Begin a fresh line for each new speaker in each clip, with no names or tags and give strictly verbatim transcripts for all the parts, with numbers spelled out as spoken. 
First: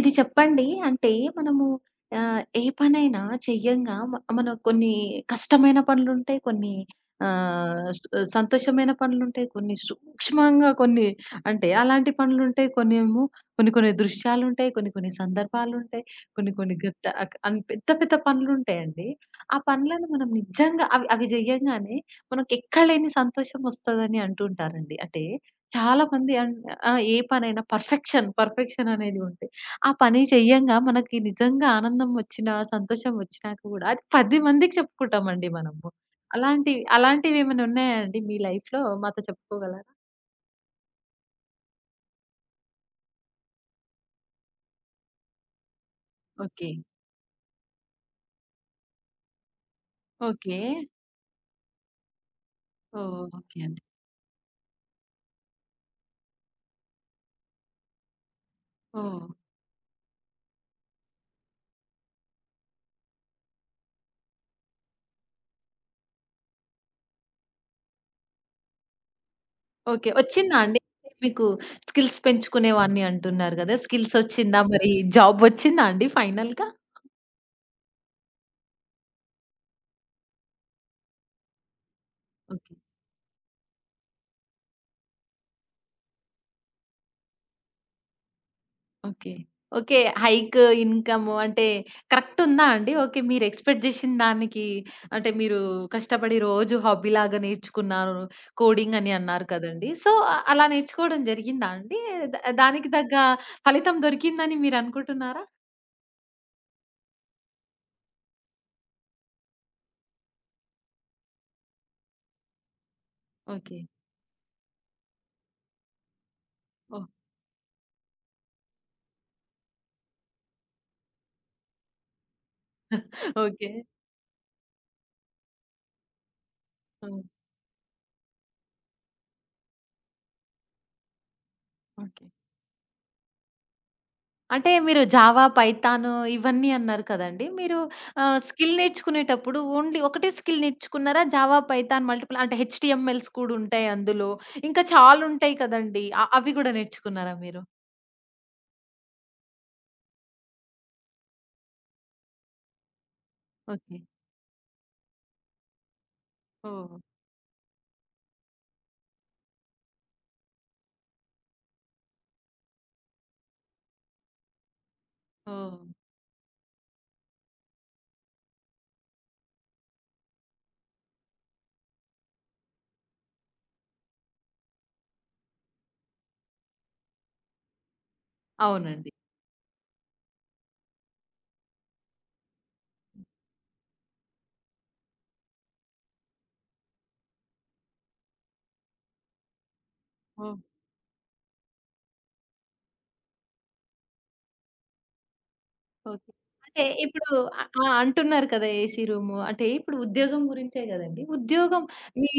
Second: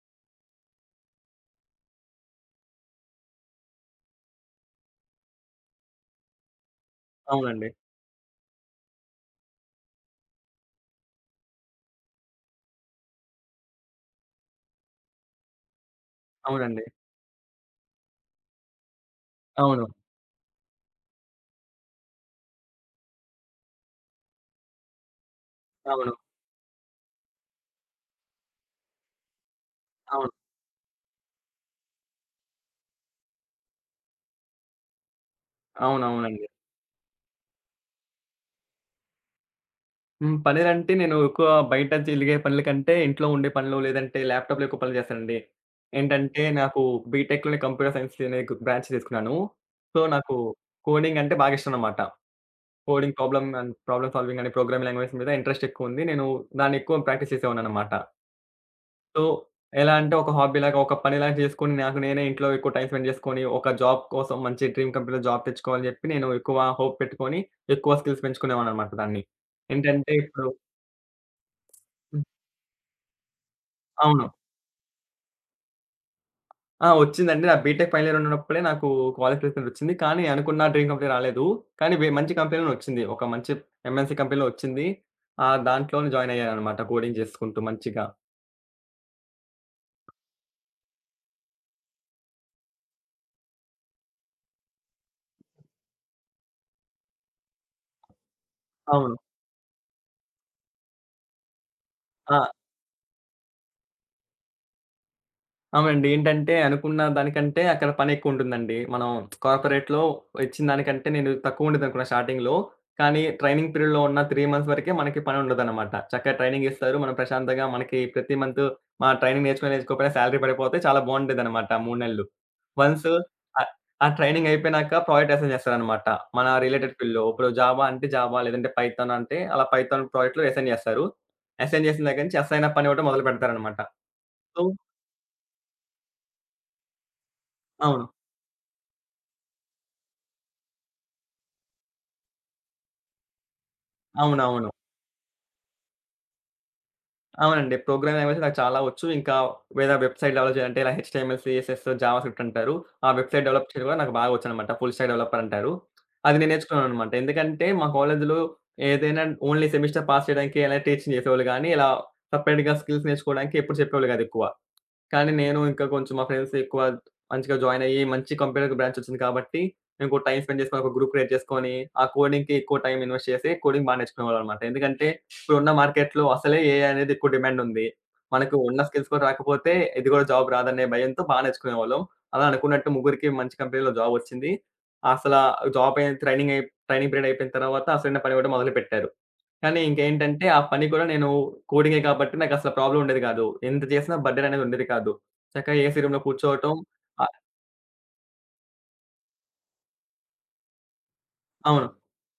ఇది చెప్పండి. అంటే మనము ఆహ్, ఏ పనైనా చెయ్యంగా మ మన కొన్ని కష్టమైన పనులుంటాయి. కొన్ని
అవునండి.
ఆహ్, స్ సంతోషమైన పనులుంటాయి. కొన్ని సూక్ష్మంగా కొన్ని అంటే అలాంటి పనులుంటాయి. కొన్నేమో కొన్ని ఏమో కొన్ని దృశ్యాలుంటాయి. కొన్ని కొన్ని సందర్భాలుంటాయి. కొన్ని కొన్ని
అవునండి.
గత్త అక్ అన్ పెద్ద పెద్ద పనులుంటాయండి. ఆ
అవును.
పనులను మనం నిజంగా అవి అవి జేయంగానే మనకెక్కడ లేని సంతోషం ఒస్తదని అంటూ ఉంటారండి. అంటే
అవును.
చాలామంది అన్ ఆ! ఏ పనైనా పర్ఫెక్షన్, పర్ఫెక్షన్ అనేది ఉంటే ఆ పని
అవును.
చెయ్యంగా మనకి నిజంగా ఆనందం వచ్చినా, సంతోషం వచ్చినా కూడా అది పది మందికి చెప్పుకుంటామండి మనము.
అవునవునండి.
అలాంటివి అలాంటివేమైనా ఉన్నాయా అండి మీ లైఫ్‌లో మాతో చెప్పుకోగలరా?
హ్మ్. పనేలంటే నేను ఎక్కువ బయట జరిగే పనుల కంటే ఇంట్లో ఉండే పనులు లేదంటే ల్యాప్‌టాప్‌లో ఎక్కువ పనులు చేస్తానండి. ఏంటంటే
ఓకే.
నాకు బీటెక్‌లోనే కంప్యూటర్ సైన్స్ అనే బ్రాంచ్ తీసుకున్నాను. సో, నాకు
ఓకే.
కోడింగ్ అంటే బాగా ఇష్టం అన్నమాట. కోడింగ్
ఓహ్!
ప్రాబ్లమ్
ఓకే
అండ్
అండి.
ప్రాబ్లమ్ సాల్వింగ్ అనే ప్రోగ్రామింగ్ లాంగ్వేజ్ మీద ఇంట్రెస్ట్ ఎక్కువ ఉంది. నేను దాన్ని ఎక్కువ ప్రాక్టీస్ చేసేవాడినన్నమాట. సో,
ఓహ్!
ఎలా అంటే ఒక హాబీలాగా, ఒక పనిలాగా చేసుకొని నాకు నేనే ఇంట్లో ఎక్కువ టైమ్ స్పెండ్ చేసుకొని, ఒక జాబ్ కోసం మంచి డ్రీమ్ కంపెనీలో జాబ్ తెచ్చుకోవాలని చెప్పి నేను ఎక్కువ హోప్ పెట్టుకొని, ఎక్కువ స్కిల్స్ పెంచుకునేవాడిననమాట దాన్ని.
ఓకే.
ఏంటంటే ఇప్పుడు
వచ్చిందా అండి? మీకు స్కిల్స్
హ్మ్.
పెంచుకునేవాడిని అంటున్నారు గదా! స్కిల్స్
అవును.
వచ్చిందా? మరి జాబ్ వచ్చిందా అండి ఫైనల్‌గా?
ఆ! వచ్చిందండి. నా బీటెక్ ఫైనల్ ఇయర్ ఉన్నప్పుడే నాకు కాలేజ్ ప్లేస్‌మెంట్ వచ్చింది. కానీ అనుకున్న డ్రీమ్ కంపెనీ రాలేదు. కానీ వే మంచి కంపెనీలోనే
ఓకే.
వచ్చింది. ఒక మంచి ఎంఎన్‌సీ కంపెనీలో వచ్చింది. ఆహ్, దాంట్లోనే జాయిన్ అయ్యాననమాట కోడింగ్ చేసుకుంటూ మంచిగా.
ఓకే. ఓకే. హైక్, ఇన్‌కమ్ అంటే కరెక్ట్ ఉందా అండి? ఓకే. మీరు ఎక్స్‌పెక్ట్ చేసిన దానికి అంటే మీరు కష్టపడి రోజు హాబీలాగా నేర్చుకున్నారు. కోడింగ్ అని
అవును.
అన్నారు కదండీ! సో, అలా నేర్చుకోవడం జరిగిందా అండి? ద
ఆ!
దానికి తగ్గ ఫలితం దొరికిందని మీరు అనుకుంటున్నారా?
అవునండి. ఏంటంటే అనుకున్న దానికంటే అక్కడ పనెక్కువుంటుందండి. మనం కార్పొరేట్‌లో ఇచ్చిన దానికంటే నేను తక్కువుండేదనుకున్నా స్టార్టింగ్‌లో. కానీ ట్రైనింగ్
ఓకే.
పీరియడ్‌లో ఉన్న మూడు మంత్స్ వరకే మనకి పనుండదనమాట. చక్కగా ట్రైనింగ్ ఇస్తారు.
ఓహ్!
మనం ప్రశాంతంగా మనకి ప్రతి మంత్ మన ట్రైనింగ్ నేర్చుకున్నా, నేర్చుకోకపోయినా సాలరీ పడిపోతే చాలా బావుండేదనమాట ఆ మూడు నెలలు. Once
okay.
ఆహ్, ఆ ట్రైనింగ్ అయిపోయినాక ప్రాజెక్ట్ అసైన్ చేస్తారనమాట. మన రిలేటెడ్
హ్మ్.
ఫీల్డ్‌లో. ఇప్పుడు జావా అంటే జావా, లేదంటే పైథాన్ అంటే అలా పైథాన్ ప్రాజెక్ట్‌లో అసైన్ చేస్తారు. అసైన్ చేసిన దగ్గర
ఓకే.
నుంచి అసైన్ పని ఇవ్వడం మొదలు పెడతారనమాట. సో
అంటే మీరు జావా, పైథాను ఇవన్నీ అన్నారు కదండీ! మీరు
అవును.
ఆహ్, స్కిల్ నేర్చుకునేటప్పుడు ఓన్లీ ఒకటే స్కిల్ నేర్చుకున్నారా? జావా, పైథాన్ మల్టిపుల్ అంటే హెచ్‌టీఎంఎల్స్ కూడా ఉంటాయి అందులో.
అవునవును.
ఇంకా చాలుంటాయి కదండీ! అ అవి గూడా నేర్చుకున్నారా మీరు?
అవునండి. ప్రోగ్రామింగ్ లాంగ్వేజెస్ నాకు చాలా వచ్చు. ఇంకా వేరే వెబ్‌సైట్ డెవలప్ చేయాలంటే ఇలా హెచ్‌టీఎంఎల్, సీఎస్ఎస్, జావాస్క్రిప్ట్ అంటారు. ఆ వెబ్‌సైట్ డెవలప్ చేయడం కూడా
ఓకే.
నాకు బాగా వచ్చనమాట. ఫుల్ స్టాక్ డెవలపర్ అంటారు. అది నేను
ఓహ్!
నేర్చుకున్నాననమాట. ఎందుకంటే మా కాలేజీలో ఏదైనా ఓన్లీ సెమిస్టర్ పాస్ చేయడానికి అలా టీచింగ్ చేసేవాళ్ళు గానీ, ఇలా సెపరేట్‌గా స్కిల్స్ నేర్చుకోవడానికి ఎప్పుడు చెప్పేవాళ్ళు కాదు ఎక్కువ. కానీ నేను
ఓహ్!
ఇంకా కొంచెం మా ఫ్రెండ్స్ ఎక్కువ మంచిగా జాయిన్ అయ్యి, మంచి కంప్యూటర్ బ్రాంచ్ వచ్చింది కాబట్టి, మేము కూడా టైమ్ స్పెండ్ చేసుకొని ఒక గ్రూప్ క్రియేట్ చేసుకొని, ఆ కోడింగ్‌కి ఎక్కువ టైమ్ ఇన్వెస్ట్ చేసి కోడింగ్ బా నేర్చుకునేవాళ్ళమన్నమాట. ఎందుకంటే ఇప్పుడున్న మార్కెట్‌లో అసలే ఏఐ అనేది ఎక్కువ డిమాండ్ ఉంది. మనకు ఉన్న స్కిల్స్
అవునండి.
కూడా రాకపోతే ఇది కూడా జాబ్ రాదనే భయంతో బా నేర్చుకునేవాళ్ళం. అలా అనుకున్నట్టు ముగ్గురికి మంచి కంపెనీలో జాబ్ వచ్చింది. అసల జాబ్ అయి ట్రైనింగ్ అయి ట్రైనింగ్ పీరియడ్ అయిపోయిన తర్వాత అసలైన పని ఇవ్వడం మొదలుపెట్టారు. కానీ ఇంకేంటంటే,
ఓహ్!
ఆ పని కూడా నేను కోడింగే కాబట్టి నాకసల ప్రాబ్లమ్ ఉండేది కాదు. ఎంత చేసినా బర్డెన్ అనేది ఉండేది కాదు. చక్కగా ఏసీ రూమ్‌లో
ఓకే.
కూర్చోవటం
అంటే ఇప్పుడు
ఆహ్,
ఆహ్, ఆ! అంటున్నారు కదా! AC room. అంటే ఇప్పుడు ఉద్యోగం గురించే గదండీ. ఉద్యోగం
అవును.
మీ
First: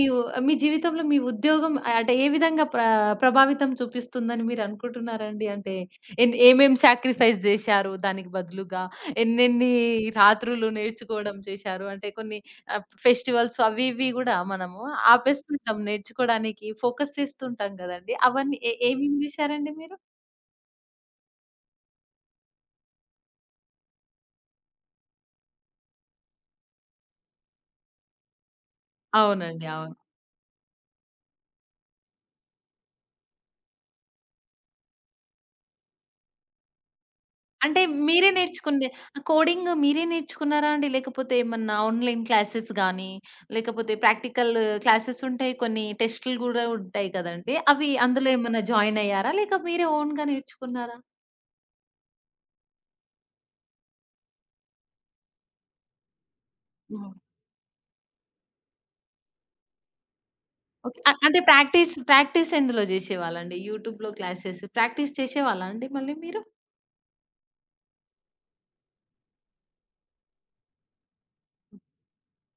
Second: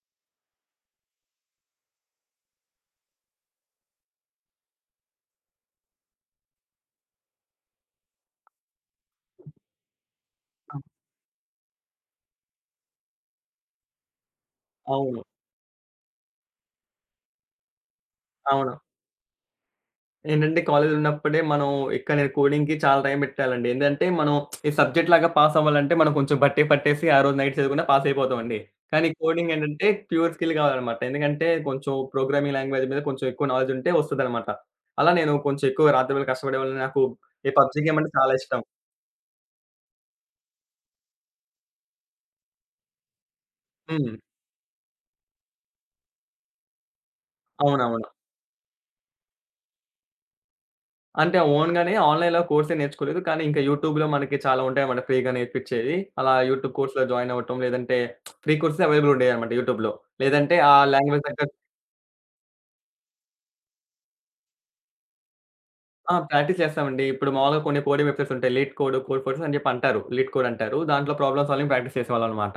మీ జీవితంలో మీ ఉద్యోగం అంటే ఏ విధంగా ప్ర ప్రభావితం చూపిస్తుందని మీరు అనుకుంటున్నారండి? అంటే ఎన్ ఏమేం సాక్రిఫైస్ జేశారు దానికి బదులుగా? ఎన్నెన్ని రాత్రులు నేర్చుకోవడం చేశారు? అంటే కొన్ని ఆహ్, ఫెస్టివల్స్ అవి ఇవి గూడా మనము
అవును.
ఆపేస్తుంటాం నేర్చుకోవడానికి. ఫోకస్ చేస్తుంటాం గదండీ. అవన్నీ
అవును.
ఏ ఏమేమి జేశారండి మీరు?
ఏంటంటే కాలేజ్‌లో ఉన్నప్పుడే మనం ఇక్కడ నేను కోడింగ్‌కి చాలా టైం పెట్టాలండి. ఏందంటే మనం ఈ సబ్జెక్ట్ లాగా పాస్ అవ్వాలంటే మనం కొంచెం బట్టే పట్టేసి ఆ రోజు నైట్ చదువుకున్న పాస్ అయిపోతామండి. కానీ కోడింగ్
అవునండి.
ఏంటంటే
అవును.
ప్యూర్ స్కిల్ కావాలనమాట. ఎందుకంటే కొంచెం ప్రోగ్రామింగ్ లాంగ్వేజ్ మీద కొంచెం ఎక్కువ నాలెడ్జ్ ఉంటే వస్తదనమాట. అలా నేను కొంచెం ఎక్కువ రాత్రి వేళ కష్టపడేవాడిని. నాకు ఈ పబ్‌జీ
అంటే
గేమ్ అంటే
మీరే
చాలా ఇష్టం.
నేర్చుకుంది ఆ కోడింగ్ మీరే నేర్చుకున్నారా అండి? లేకపోతే ఏమన్నా ఆన్‌లైన్ క్లాసెస్ గానీ, లేకపోతే
హ్మ్.
ప్రాక్టికల్ క్లాసెస్ ఉంటాయి. కొన్ని టెస్టులు గూడా ఉంటాయి కదండీ! అవి
అవునవును.
అందులో ఏమన్నా జాయిన్ అయ్యారా? లేక మీరే ఓన్‌గా నేర్చుకున్నారా?
అంటే ఓన్‌గానే ఆన్‌లైన్‌లో కోర్సే నేర్చుకోలేదు. కానీ ఇంకా యూట్యూబ్‌లో మనకి చాలా ఉంటాయన్నమాట ఫ్రీగా నేర్పించేవి. అలా యూట్యూబ్ కోర్స్‌లో
హ్మ్.
జాయిన్ అవ్వటం, లేదంటే ఫ్రీ కోర్సెస్ అవైలబుల్ ఉండేయన్నమాట యూట్యూబ్‌లో. లేదంటే ఆ
ఓకే. అ
లాంగ్వేజ్
అంటే
దగ్గర
ప్రాక్టీస్, ప్రాక్టీస్ ఎందులో జేసేవాళ్ళండి? యూట్యూబ్‌లో క్లాసెస్ ప్రాక్టీస్ చేసేవాళ్ళా అండి
ఆ!
మళ్ళీ మీరు?
ప్రాక్టీస్ చేస్తామండి. ఇప్పుడు మామూలుగా కొన్ని కోడింగ్ వెబ్‌సైట్స్ ఉంటాయి. లీడ్ కోడ్, కోడ్ ఫోర్సెస్ అని చెప్పి అంటారు. లీడ్ కోడ్ అంటారు. దాంట్లో ప్రాబ్లమ్ సాల్వింగ్ ప్రాక్టీస్ చేసేవాళ్ళన్నమాట.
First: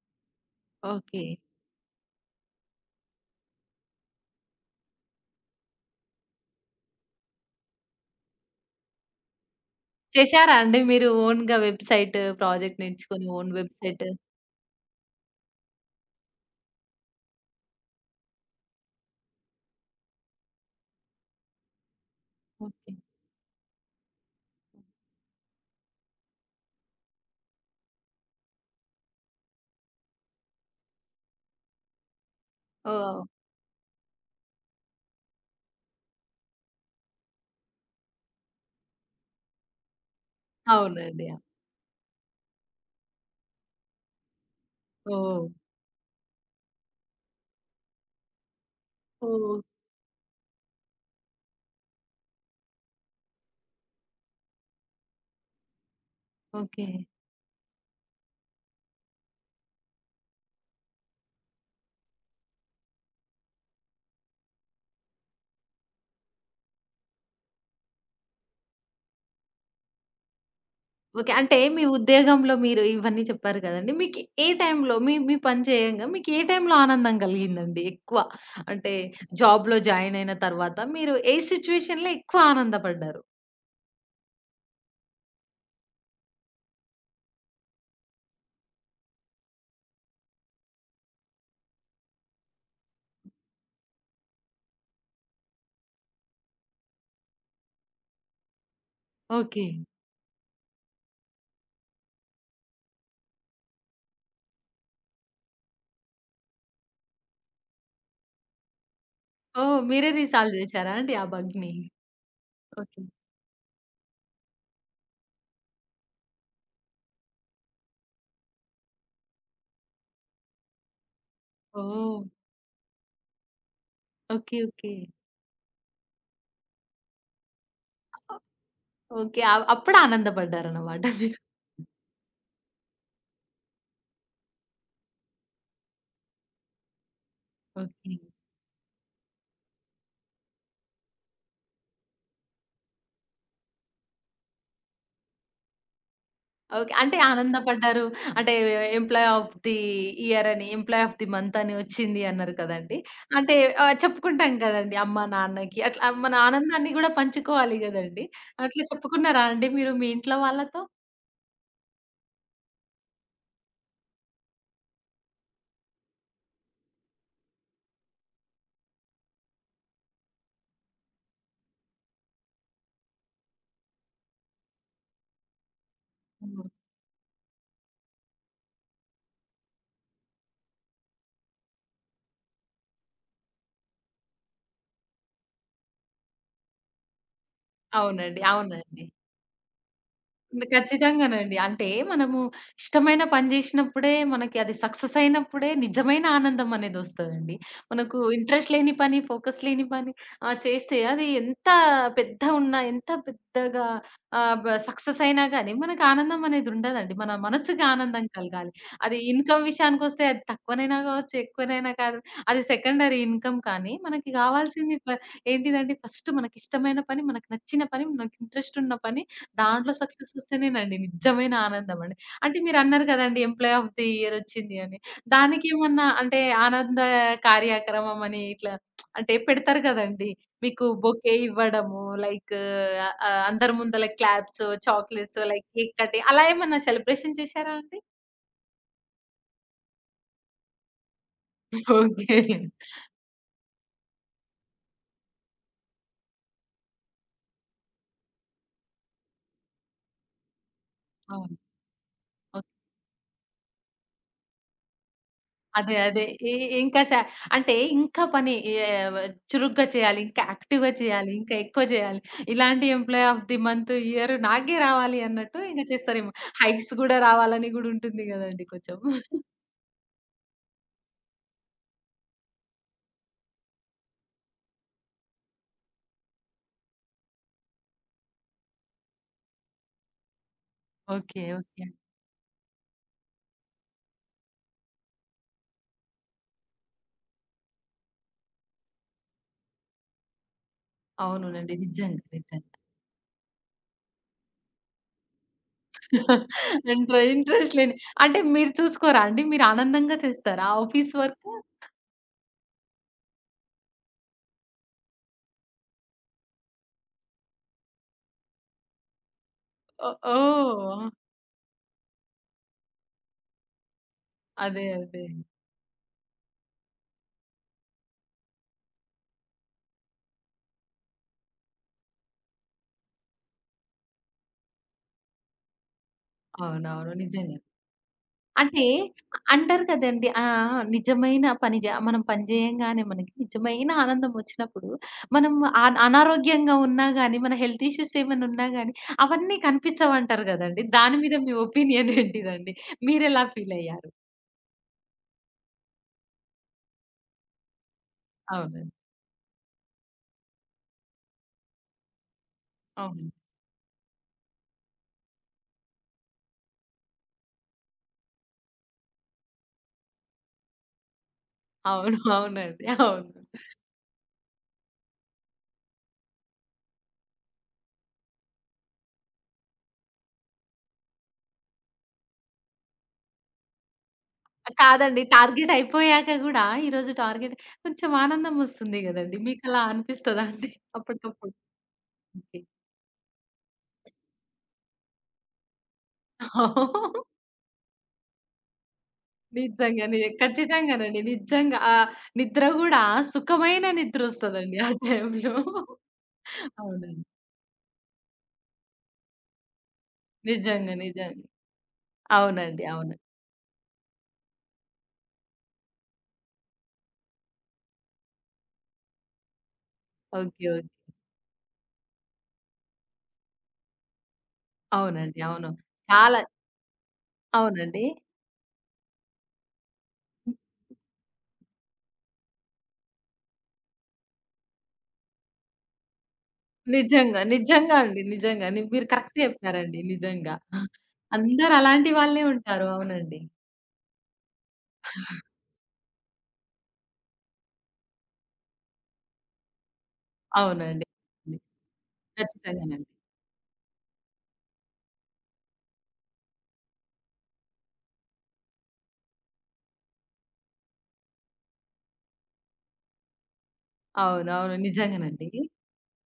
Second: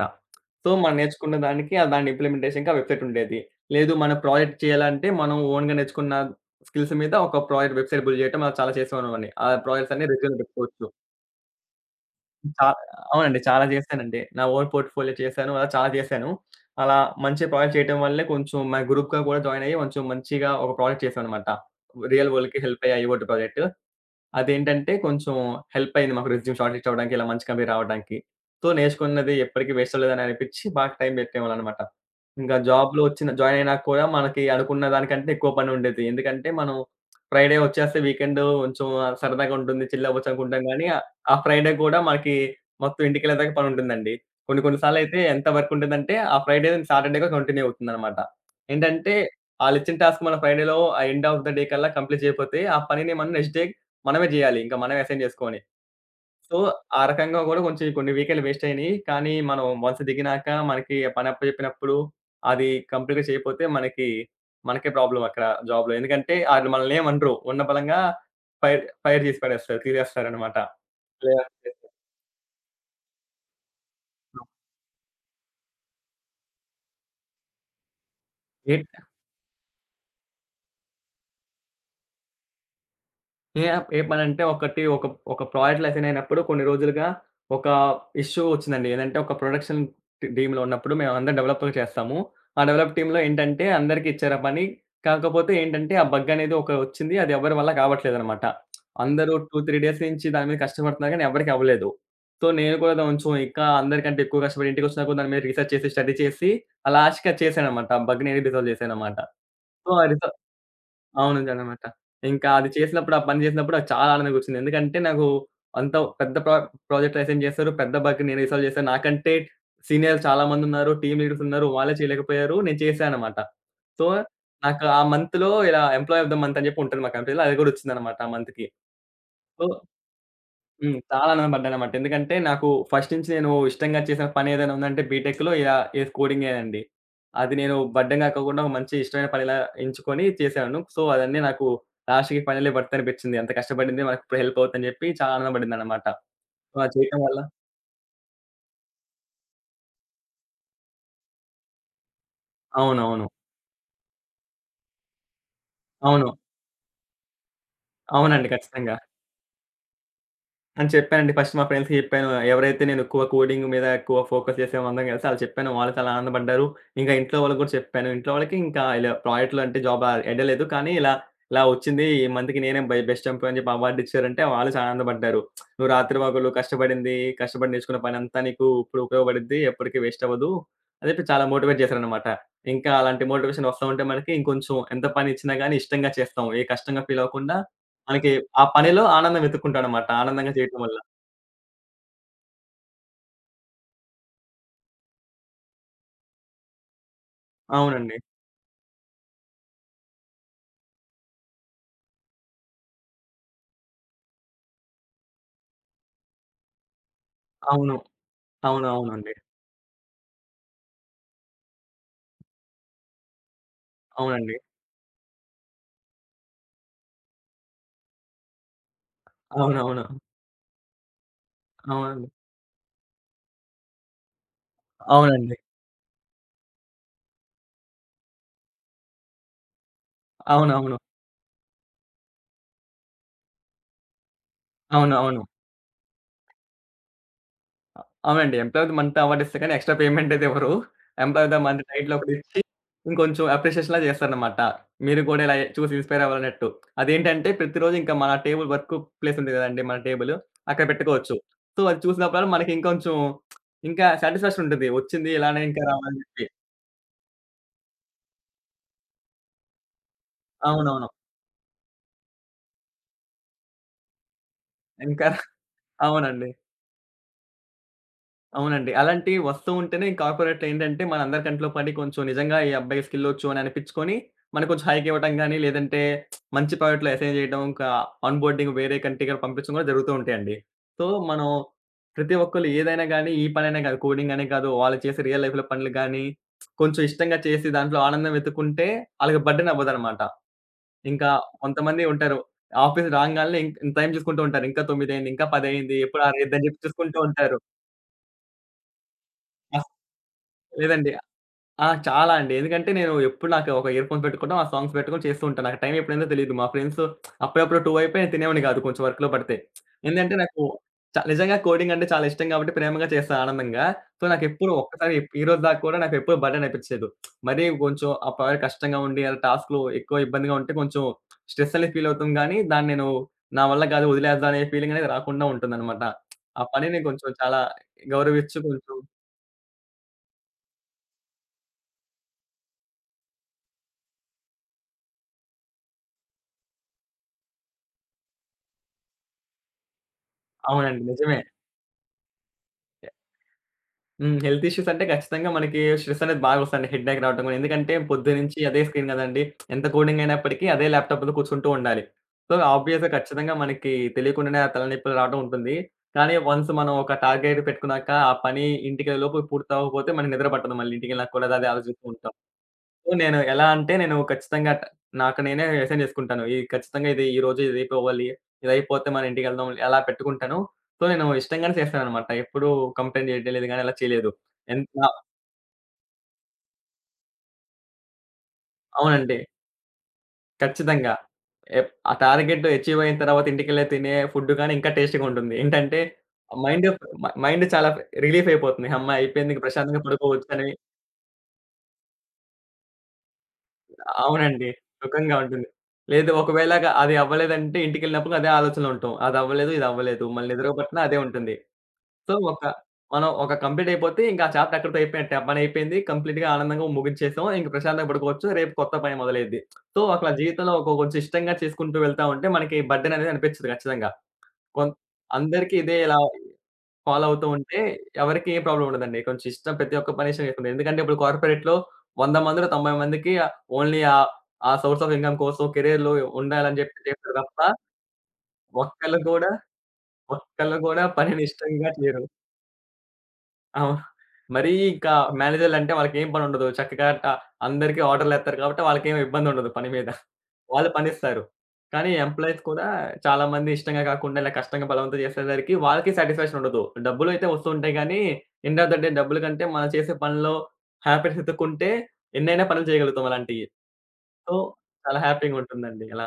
సో, మనం
ఓకే.
నేర్చుకున్న దానికి ఆహ్, దాని ఇంప్లిమెంటేషన్‌కి ఆ వెబ్‌సైట్ ఉండేది. లేదు మనం ప్రాజెక్ట్ చేయాలంటే మనం ఓన్‌గా నేర్చుకున్న స్కిల్స్ మీద ఒక ప్రాజెక్ట్ వెబ్‌సైట్ బిల్డ్ చేయటం అలా చాలా చేసేవాడిని. ఆ ప్రాజెక్ట్స్ అన్ని రెజ్యూమ్‌లో
చేశారా అండి
పెట్టుకోవచ్చు.
మీరు ఓన్‌గా వెబ్‌సైట్
చా
ప్రాజెక్ట్ నేర్చుకొని
అవునండి.
ఓన్
చాలా
వెబ్‌సైట్?
చేశానండి. నా ఓన్ పోర్ట్‌ఫోలియో చేశాను. అలా చాలా చేశాను. అలా మంచి ప్రాజెక్ట్ చేయటం వల్లే కొంచెం మా గ్రూప్‌గా కూడా జాయిన్ అయ్యి కొంచెం మంచిగా ఒక ప్రాజెక్ట్ చేశామనమాట. రియల్ వరల్డ్‌కి హెల్ప్
ఓకే.
అయ్యే ఐఓటీ ప్రాజెక్ట్. అదేంటంటే కొంచెం హెల్ప్ అయింది మాకు రెస్యూమ్ షార్ట్ లిస్ట్ అవ్వడానికి, ఇలా మంచి కంపెనీ రావడానికి. సో, నేర్చుకున్నది ఎప్పటికి వేస్ట్ అవ్వలేదని అనిపించి బాగా టైం పెట్టేవాళ్ళనమాట. ఇంకా జాబ్‌లో
ఓహ్!
వచ్చిన జాయిన్ అయినా కూడా మనకి అనుకున్న దానికంటే ఎక్కువ పని ఉండేది. ఎందుకంటే మనం ఫ్రైడే వచ్చేస్తే వీకెండ్ కొంచెం సరదాగా ఉంటుంది, చిల్ అవ్వచ్చు అనుకుంటాం గానీ
అవునండి.
ఆ ఫ్రైడే గూడా మనకి మొత్తం ఇంటికెళ్ళేదాకా పనుంటుందండి. కొన్ని కొన్ని సార్లయితే ఎంత
ఓహ్!
వర్క్ ఉంటదంటే, ఆ ఫ్రైడే సాటర్డేగా కంటిన్యూ అవుతుందనమాట. ఏంటంటే,
ఓహ్!
ఆళ్ళిచ్చిన టాస్క్ మన ఫ్రైడేలో ఆ ఎండ్ ఆఫ్ ద డే కల్లా కంప్లీట్ చేయపోతే, ఆ పనిని మనం నెక్స్ట్ డే మనమే జేయాలి. ఇంకా మనమే అసైన్ జేసుకొని. So,
okay.
ఆ రకంగా గూడా కొంచెం కొన్ని వీకెండ్‌లు వేస్ట్ అయినియి. కానీ, మనం వన్స్ దిగినాక మనకి పని అప్పజెప్పినప్పుడు, అది కంప్లీట్‌గా చేయపోతే మనకి, మనకే ప్రాబ్లమ్ అక్కడ జాబ్‌లో. ఎందుకంటే, ఆళ్ళు మనల్నేమనరు. ఉన్న పళంగా ఫైర్ ఫైర్ జేసి పడేస్తారు. తీసేస్తారనమాట.
ఓకే.
లే
అంటే మీ ఉద్యోగంలో మీరు ఇవన్నీ చెప్పారు కదండీ. మీకు ఏ టైంలో మీ మీ పని చేయంగా మీకు ఏ టైంలో ఆనందం కలిగిందండి ఎక్కువ?
ఏ
అంటే జాబ్‌లో జాయిన్ అయిన తర్వాత మీరు ఏ సిట్యుయేషన్‌లో ఎక్కువ ఆనందపడ్డారు?
ఏ యాప్ ఏ పనంటే ఒకటి ఒక ఒక ప్రాజెక్ట్‌లో అసైన్ అయినప్పుడు కొన్ని రోజులుగా ఒక ఇష్యూ వచ్చిందండి. ఏదంటే ఒక ప్రొడక్షన్ టీ టీమ్‌లో ఉన్నప్పుడు మేమందరం డెవలప్‌లు చేస్తాము. ఆ డెవలప్ టీమ్‌లో ఏంటంటే అందరికి ఇచ్చారు ఆ పని. కాకపోతే ఏంటంటే ఆ బగ్ అనేది ఒక వచ్చింది. అది ఎవ్వరి వల్ల కావట్లేదనమాట. అందరూ రెండు,
ఓకే.
మూడు డేస్ నుంచి దాని మీద కష్టపడుతున్నారు కానీ ఎవరికీ అవ్వలేదు. సో, నేను కూడా కొంచెం ఇంకా అందరికంటే ఎక్కువ కష్టపడి ఇంటికొచ్చినా కూడా దాని మీద రీసెర్చ్ చేసి, స్టడీ చేసి ఆ లాస్ట్‌కి అది చేశాననమాట. ఆ బగ్‌ని అనేది రిజాల్వ్ చేశాననమాట.
ఓహ్!
సో, ఆ
మీరే
రిజా
రీసాల్వ్ చేశారా అండి ఆ బగ్‌ని?
అవునుదనమాట. ఇంకా అది
ఓకే.
చేసినప్పుడు, ఆ పని చేసినప్పుడు నాకు చాలా ఆనందంగొచ్చింది. ఎందుకంటే నాకు అంత పెద్ద ప్రా ప్రాజెక్ట్ అసైన్ చేశారు. పెద్ద బగ్ నేనే రిసాల్వ్ చేశాను. నాకంటే సీనియర్లు చాలా మందున్నారు. టీమ్ లీడర్స్ ఉన్నారు. వాళ్ళే
ఓహ్!
చేయలేకపోయారు. నేను చేశాననమాట. So,
okay.
నాకు
ఓకే.
ఆ మంత్‌లో ఇలా ఎంప్లాయీ ఆఫ్ ద మంత్ అని జెప్పి ఉంటది మా కంపెనీలో. అది గూడా ఒచ్చిందనమాట ఆ మంత్‌కి.
ఓకే. అ
సో
అప్పుడు
హ్మ్.
ఆనందపడ్డారన్నమాట
చాలా
మీరు.
ఆనందపడ్డానన్నమాట. ఎందుకంటే, నాకు ఫస్ట్ నుంచి నేను ఇష్టంగా చేసిన పనేదైనా ఉందంటే బీటెక్‌లో ఇలా ఏ కోడింగేనండి. అది నేను
ఓకే.
బడ్డంగా కాకుండా ఒక మంచి ఇష్టమైన పనిలా ఎంచుకొని చేశాను. సో, అదన్నీ నాకు లాస్ట్‌కి ఫైనల్లీ వర్త్ అనిపిచ్చింది. అంత కష్టపడింది మనకిప్పుడు హెల్ప్ అవుద్దని జెప్పి చాలా ఆనందపడిందన్నమాట. So,
okay.
అది
అంటే
చేయటం వల్ల
ఆనందపడ్డారు. అంటే ఎంప్లాయ్ ఆఫ్ ది ఇయర్ అని, ఎంప్లాయ్ ఆఫ్ ది మంత్ అని వచ్చింది అన్నారు కదండీ!
అవునవును.
అంటే ఆహ్, చెప్పుకుంటాం కదండీ అమ్మ, నాన్నకి. అట్లా
అవును.
మన ఆనందాన్ని గూడా పంచుకోవాలి గదండీ!
అవునండి.
అట్లా
ఖచ్చితంగా.
చెప్పుకున్నారా అండి మీరు మీ ఇంట్లో వాళ్ళతో?
అని చెప్పానండి. ఫస్ట్ మా ఫ్రెండ్స్‌కి చెప్పాను. ఎవరైతే నేను ఎక్కువ కోడింగ్ మీద ఎక్కువ ఫోకస్ చేసామో అందరం కలిసి ఆళ్ళకి చెప్పాను. వాళ్ళు చాలా ఆనందపడ్డారు. ఇంకా ఇంట్లో వాళ్ళకి గూడా చెప్పాను. ఇంట్లో వాళ్ళకి ఇంకా ఇలా ప్రాజెక్ట్‌లో అంటే జాబ్ ఆహ్, ఎళ్ళలేదు. కానీ ఇలా, ఇలా వచ్చింది. ఈ మంత్‌కి నేనే బై బెస్ట్ ఎంప్లాయ్ అని చెప్పి అవార్డ్ ఇచ్చారంటే వాళ్ళు చాలా ఆనందపడ్డారు. "నువ్వు రాత్రి పగలు
హ్మ్.
కష్టపడింది, కష్టపడి నేర్చుకున్న పనంతా నీకు ఇప్పుడు ఉపయోగపడిద్ది. ఎప్పటికి వేస్ట్ అవ్వదు" అని చెప్పి చాలా మోటివేట్ చేశారనమాట. ఇంకా అలాంటి మోటివేషన్ వస్తా ఉంటే మనకి ఇంకొంచెం ఎంత పని ఇచ్చినా గానీ ఇష్టంగా చేస్తాం. ఏ కష్టంగా ఫీల్ అవ్వకుండా మనకి
అవునండి.
ఆ పనిలో
అవునండి.
ఆనందం వెతుక్కుంటాడన్నమాట. ఆనందంగా
హ్మ్.
చేయటం వల్ల.
ఖచ్చితంగానండి. అంటే మనము ఇష్టమైన పని జేసినప్పుడే మనకి అది సక్సెస్ అయినప్పుడే నిజమైన ఆనందం అనేదొస్తదండి.
అవునండి.
మనకు ఇంట్రెస్ట్ లేని పని, ఫోకస్ లేని పని ఆహ్, చేస్తే అది ఎంత పెద్ద ఉన్నా, ఎంత పెద్దగా ఆహ్, బ సక్సెస్ అయినా గానీ మనకు ఆనందం అనేది ఉండదండి. మన మనసుకి
అవును.
ఆనందం కలగాలి. అది
అవునవునండి.
ఇన్‌కమ్ విషయానికొస్తే అది తక్కువనైనా గావచ్చు, ఎక్కువనైనా కాదు అది సెకండరీ ఇన్‌కమ్ కానీ మనకి
అవునండి.
గావాల్సింది ప ఏంటిదంటే ఫస్ట్ మనకిష్టమైన పని, మనకు నచ్చిన పని, మనకి ఇంట్రెస్ట్ ఉన్న పని
అవునండి.
దాంట్లో
అవునవును.
సక్సెస్ వస్తేనేనండి నిజమైన ఆనందమండి.
అవునండి.
అంటే మీరన్నారు కదండీ! ఎంప్లాయ్ ఆఫ్ ది ఇయర్ వచ్చింది అని.
అవునండి.
దానికేమన్నా అంటే ఆనంద కార్యక్రమం అని ఇట్లా అంటే పెడతారు కదండీ! మీకు
అవునవును.
బొకే ఇవ్వడము, లైక్ ఆహ్, ఆహ్, అందరి ముందల క్లాప్స్, చాక్లేట్స్,
అవునవును.
లైక్ కేక్ కటింగ్ అలా ఏమన్నా సెలబ్రేషన్ చేశారా అండి?
అవునండి. Employee of the month award ఇస్తే గాని ఎక్స్‌ట్రా పేమెంట్ అయితే ఇవ్వరు. Employee of the month title
okay.
ఒకటిచ్చి ఇంకొంచెం అప్రిషియేషన్‌లా చేస్తారన్నమాట. మీరు కూడా ఇలా చూసి ఇన్‌స్పైర్ అవ్వాలన్నట్టు. అదేంటంటే ప్రతిరోజు ఇంకా మన టేబుల్ వర్క్ ప్లేస్ ఉంది కదండీ! మన టేబుల్ అక్కడ పెట్టుకోవచ్చు.
అవును.
సో, అది చూసినప్పుడల్లా మనకి ఇంకొంచెం ఇంకా సాటిస్‌ఫాక్షన్ ఉంటది. వచ్చింది ఇలానే ఇంకా
అదే.
రావాలని
అదే.
చెప్పి.
ఇ ఇంకా సా అంటే ఇంకా పని ఏవ్ చురుగ్గా చేయాలి. ఇంకా యాక్టివ్‌గా
అవునవును.
చేయాలి. ఇంకా ఎక్కువ చేయాలి. ఇలాంటి employee of the month, year నాకే రావాలి
ఇంకా
అన్నట్టు ఇంక చేస్తారేమో.
అవునండి.
హైక్స్ గూడా రావాలని గూడా ఉంటుంది గదండీ
అవునండి.
కొంచెం.
అలాంటివి వస్తూ ఉంటేనే కార్పొరేట్‌లో ఏంటంటే మనందరి కంట్లో పడి కొంచెం నిజంగా ఈ అబ్బాయికి స్కిలొచ్చు అని అనిపిచ్చుకొని, మనకు కొంచెం హైక్ ఇవ్వటం గాని, లేదంటే మంచి ప్రాజెక్ట్‌లో అసైన్ చేయడం, ఇంకా ఆన్ బోర్డింగ్ వేరే కంట్రీ‌కి పంపించడం కూడా జరుగుతూ ఉంటాయండి. So,
okay.
మనం
ఓకే.
ప్రతి ఒక్కళ్ళు ఏదైనా గాని, ఈ పననే కాదు కోడింగ్ అనే కాదు, వాళ్ళు చేసే రియల్ లైఫ్‌లో పనులు గాని, కొంచెం ఇష్టంగా చేసి దాంట్లో ఆనందం వెతుక్కుంటే ఆళ్ళకి బర్డెన్ అవ్వదనమాట. ఇంకా
అవునునండి.
కొంతమంది
నిజంగా.
ఉంటారు.
నిజంగా.
ఆఫీస్ రాంగాల్నే ఇం టైం చూసుకుంటూ ఉంటారు. ఇంకా తొమ్మిది అయింది, ఇంకా పది అయింది, ఎప్పుడు ఆరు అయిద్దని చెప్పి
ఇంట్ర
చూసుకుంటూ ఉంటారు.
ఇంట్రెస్ట్ లేని అంటే మీరు చూసుకోరా అండి? మీరు ఆనందంగా చేస్తారా
లేదండి.
Office work?
ఆ! చాలా అండి. ఎందుకంటే నేను ఎప్పుడు నాకు ఒక ఇయర్ ఫోన్స్ పెట్టుకోవడం, ఆ సాంగ్స్ పెట్టుకొని చేస్తూ ఉంటాను. నాకు టైం ఎప్పుడైందో తెలీదు. మా ఫ్రెండ్స్ అప్పుడప్పుడు రెండు అయిపోయి నేను తినేవాడిని కాదు కొంచెం వర్క్‌లో పడితే.
ఓహ్!
ఏందంటే నాకు
ఓహ్!
చ నిజంగా కోడింగ్ అంటే చాలా ఇష్టం కాబట్టి ప్రేమగా చేస్తా ఆనందంగా. సో, నాకెప్పుడు
అదే.
ఒక్కసారి
అదే.
ఈరోజు దాకా కూడా నాకెప్పుడు బర్డెన్ అనిపించలేదు. మరీ కొంచెం ఆ ప్రాజెక్ట్ కష్టంగా ఉండి, ఆ టాస్క్‌లు ఎక్కువ ఇబ్బందిగా ఉంటే కొంచెం స్ట్రెస్ అనేది ఫీల్ అవుతాం కానీ, దాన్ని నేను నా వల్ల కాదు వదిలేద్దాం అనే ఫీలింగ్ అనేది రాకుండా ఉంటుందన్నమాట. ఆ పనిని
అవునవును.
కొంచెం
నిజంగా.
చాలా గౌరవించి
అంటే
కొంచెం
అంటారు కదండీ! ఆహ్, నిజమైన పని జ మనం పని జేయంగానే మనకి నిజమైన ఆనందం వచ్చినప్పుడు, మనం అన్ అనారోగ్యంగా ఉన్నా గాని, మన హెల్త్ ఇష్యూస్ ఏమైనా ఉన్నా గాని, అవన్నీ కనిపించవంటారు గదండీ!
అవునండి.
దాని
నిజమే.
మీద మీ ఒపీనియన్ ఏంటిదండి? మీరెలా ఫీల్ అయ్యారు?
హ్మ్. హెల్త్ ఇష్యూస్ అంటే ఖచ్చితంగా మనకి స్ట్రెస్ అనేది బాగా వస్తదండి. హెడ్‌ఏక్ రావటం గాని, ఎందుకంటే పొద్దున్నుంచి అదే
అవునండి.
స్క్రీన్ గదండీ! ఎంత కోడింగ్ అయినప్పటికీ అదే ల్యాప్‌టాప్ ముందు కూర్చుంటూ ఉండాలి. సో, ఆబ్వియస్‌గా
అవును.
ఖచ్చితంగా మనకి తెలియకుండానే ఆ తలనొప్పులు రావడం ఉంటుంది. కానీ వన్స్ మనం ఒక టార్గెట్ పెట్టుకున్నాక, ఆ పని ఇంటికెళ్ళే లోపు పూర్తవ్వకపోతే మనకి నిద్ర పట్టదు మళ్ళీ ఇంటికెళ్ళినాక కూడా అదే ఆలోచిస్తూ
అవును.
ఉంటాం.
అవునండి. అవును.
నేను ఎలా అంటే నేను ఖచ్చితంగా ట నాకు నేనే అసైన్ చేసుకుంటాను. ఇది ఖచ్చితంగా ఇది ఈరోజు ఇది అయిపోవాలి. ఇది అయిపోతే మన ఇంటికెళ్దాం అలా పెట్టుకుంటాను. సో, నేను ఇష్టంగానే చేస్తాననమాట. ఎప్పుడూ కంప్లెయింట్ చేయలేదు గానీ, అలా చేయలేదు. ఎంత
కాదండి. టార్గెట్ అయిపోయాక గూడా ఈరోజు టార్గెట్ కొంచెం ఆనందం వస్తుంది
అవునండి.
గదండీ! మీకలా అనిపిస్తదా అండి?
ఖచ్చితంగా.
అప్పటికప్పుడు?
ఎప్ ఆ టార్గెట్ అచీవ్ అయిన తర్వాత ఇంటికెళ్ళి తినే ఫుడ్ గానీ ఇంకా టేస్టీగా ఉంటుంది. ఏంటంటే
ఓకే.
మైండ్ మైండ్ చాలా రిలీఫ్ అయిపోతుంది. హమ్మా! అయిపోయింది. ఇంక ప్రశాంతంగా
నిజంగానే.
పడుకోవచ్చు అనే
ఖచ్చితంగానండి. నిజంగా. ఆ నిద్ర గూడా సుఖమైన
అవునండి.
నిద్రొస్తదండి ఆ
సుఖంగా
టైంలో.
ఉంటుంది. లేదు ఒకవేళగా అది
అవునండి.
అవ్వలేదంటే ఇంటికెళ్ళినప్పుడు అదే ఆలోచనలో ఉంటాం. అదవ్వలేదు, ఇదవ్వలేదు. మళ్ళీ
నిజంగా.
ఎదురుపట్ల అదే
నిజంగా.
ఉంటుంది. సో, ఒక
అవునండి. అవును.
మనం ఒక కంప్లీట్ అయిపోతే ఇంక ఆ చాప్టర్ అక్కడితో అయిపోయినట్టే. ఆ పనయిపోయింది. కంప్లీట్‌గా ఆనందంగా ముగించేసాం. ఇంక ప్రశాంతంగా పడుకోవచ్చు. రేపు కొత్త పని మొదలైద్ది. సో, అట్లా
ఓకే. ఓకే.
జీవితంలో ఒక కొంచెం ఇష్టంగా చేసుకుంటూ వెళ్తా ఉంటే మనకి బర్డెన్ అనేది అనిపించదు ఖచ్చితంగా. కొన్
అవునండి. అవును.
అందరికీ ఇదే ఇలా
చాలా
ఫాలో అవుతూ ఉంటే
అవునండి.
ఎవరికీ ఏ ప్రాబ్లమ్ ఉండదండి. కొంచెం ఇష్టం ప్రతి ఒక్క పని ఇష్టం చేసుకుంటారు. ఎందుకంటే ఇప్పుడు కార్పొరేట్‌లో వంద మందిలో తొంభై మందికి ఓన్లీ ఆహ్, ఆ సోర్స్ ఆఫ్ ఇన్‌కమ్ కోసం కెరియర్‌లో ఉండాలని జెప్పి చేస్తారు
నిజంగా.
తప్ప
నిజంగా అండి. నిజంగా. ని మీరు
ఒక్కళ్ళు
కరెక్ట్
గూడా,
చెప్పారండి. నిజంగా.
ఒక్కళ్ళు గూడా పనిని
అందరూ
ఇష్టంగా
అలాంటి
చేయరు.
వాళ్ళే ఉంటారు. అవునండి.
అవును. మరీ ఇంకా మేనేజర్‌లంటే వాళ్ళకేం పనుండదు. చక్కగా ట అందరికీ ఆర్డర్‌లేత్తారు కాబట్టి వాళ్ళకేమి ఇబ్బందుండదు పని మీద. వాళ్ళు
అవునండి.
పనిస్తారు. కానీ ఎంప్లాయీస్ కూడా
ఖచ్చితంగానండి.
చాలామంది ఇష్టంగా కాకుండా ఇలా కష్టంగా బలవంతం చేసేసరికి వాళ్ళకి సాటిస్ఫాక్షన్ ఉండదు. డబ్బులైతే వస్తుంటాయి గానీ, ఎండ్ ఆఫ్ ద డే డబ్బుల కంటే మనం చేసే పనిలో హ్యాపీనెస్ ఎతుక్కుంటే ఎన్నైనా పనులు చేయగలుగుతాం అలాంటియి. సో,
అవునవును.
చాలా
నిజంగానండి.
హ్యాపీగుంటుందండి అలా.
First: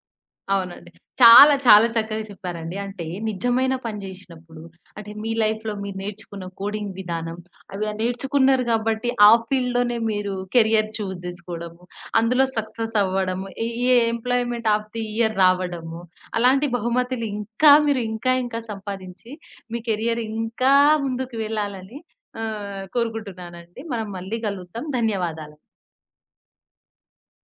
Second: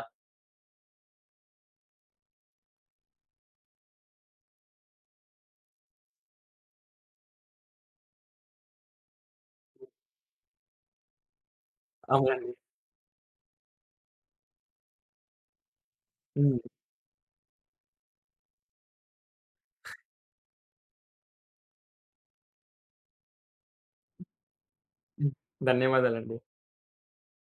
అవునండి. చాలా, చాలా చక్కగా చెప్పారండి. అంటే నిజమైన పని జేసినప్పుడు అంటే మీ లైఫ్‌లో మీరు నేర్చుకున్న కోడింగ్ విధానం, అవి ఆ నేర్చుకున్నారు గాబట్టి ఆ ఫీల్డ్‌లోనే మీరు కెరియర్ చూజ్ జేసుకోవడము, అందులో
అవునండి.
సక్సెస్ అవ్వడము, ఈ ఈ ఎంప్లాయ్‌మెంట్ ఆఫ్ ది ఇయర్ రావడము,
హ్మ్.
అలాంటి బహుమతులు ఇంకా మీరు ఇంకా, ఇంకా సంపాదించి మీ కెరియర్ ఇంకా ముందుకు వెళ్ళాలని ఆహ్, కోరుకుంటున్నానండి. మనం మళ్ళీ కలుద్దాం.
హ్మ్.
ధన్యవాదాలు.
ధన్యవాదాలండి.